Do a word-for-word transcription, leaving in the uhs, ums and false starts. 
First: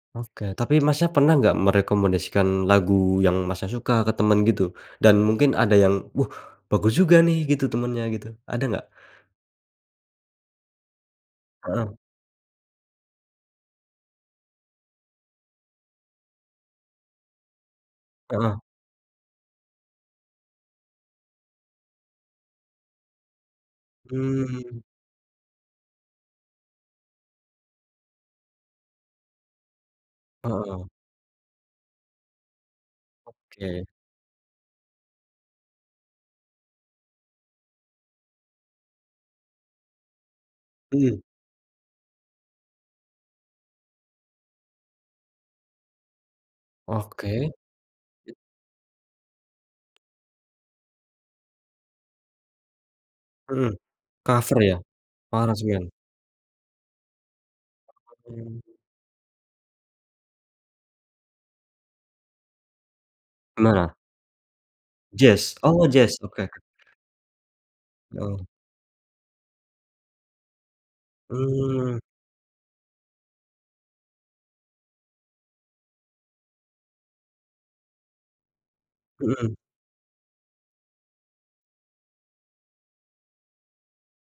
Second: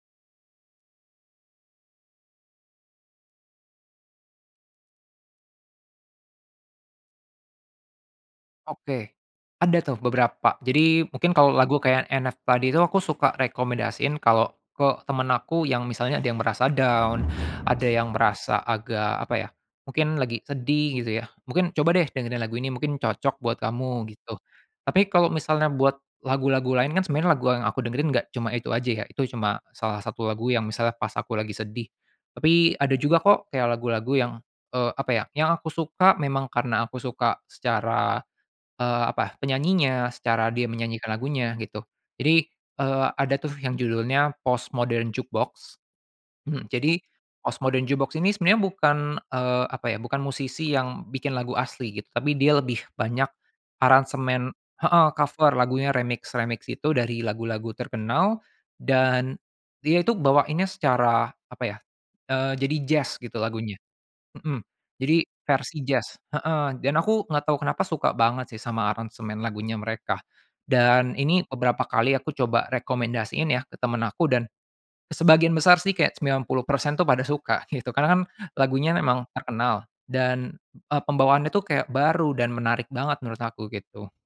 Oke, tapi Masnya pernah gak merekomendasikan lagu yang Masnya suka ke temen gitu? Dan mungkin ada yang, wuh bagus juga nih gitu temennya gitu. Ada gak? Oke, ada tuh beberapa. Jadi mungkin kalau lagu Heeh. kayak NF padi itu aku suka rekomendasiin kalau ke temen aku yang misalnya ada yang merasa down, ada yang merasa Heeh. agak apa ya, mungkin lagi sedih gitu ya, mungkin coba deh dengerin lagu ini mungkin cocok buat kamu, gitu, Mmm. tapi kalau misalnya buat lagu-lagu lain kan sebenarnya lagu yang aku dengerin enggak cuma itu aja ya, itu cuma salah satu lagu yang Heeh. misalnya pas aku lagi sedih. Tapi ada juga kok kayak Oke. lagu-lagu yang, eee, apa ya, yang aku suka memang karena aku suka secara, eee, apa, penyanyinya, secara dia menyanyikan Mmm. lagunya gitu. Jadi, eee, ada tuh yang judulnya Postmodern Jukebox. Mhm, jadi Oke. Postmodern Jukebox ini sebenarnya bukan, eee, apa ya, bukan musisi yang bikin lagu asli gitu, tapi dia lebih banyak Mhm, aransemen cover ya, heeh cover aransemen. lagunya remix-remix gitu dari lagu-lagu terkenal, [unintelligible] dan dia itu bawainnya secara apa ya, eee, jadi jazz gitu lagunya. Menara? Mhm, jadi Jazz? versi Oh jazz. jazz, oke. Heeh dan aku nggak tahu kenapa suka Oh. banget sih sama aransemen lagunya mereka, dan ini beberapa Mmm. kali aku coba rekomendasiin ya ke temen aku, dan sebagian besar sih kayak sembilan puluh persen tuh pada suka gitu, karena kan lagunya memang Mhm. terkenal dan, eee, pembawaannya itu kayak baru dan menarik banget menurut aku gitu.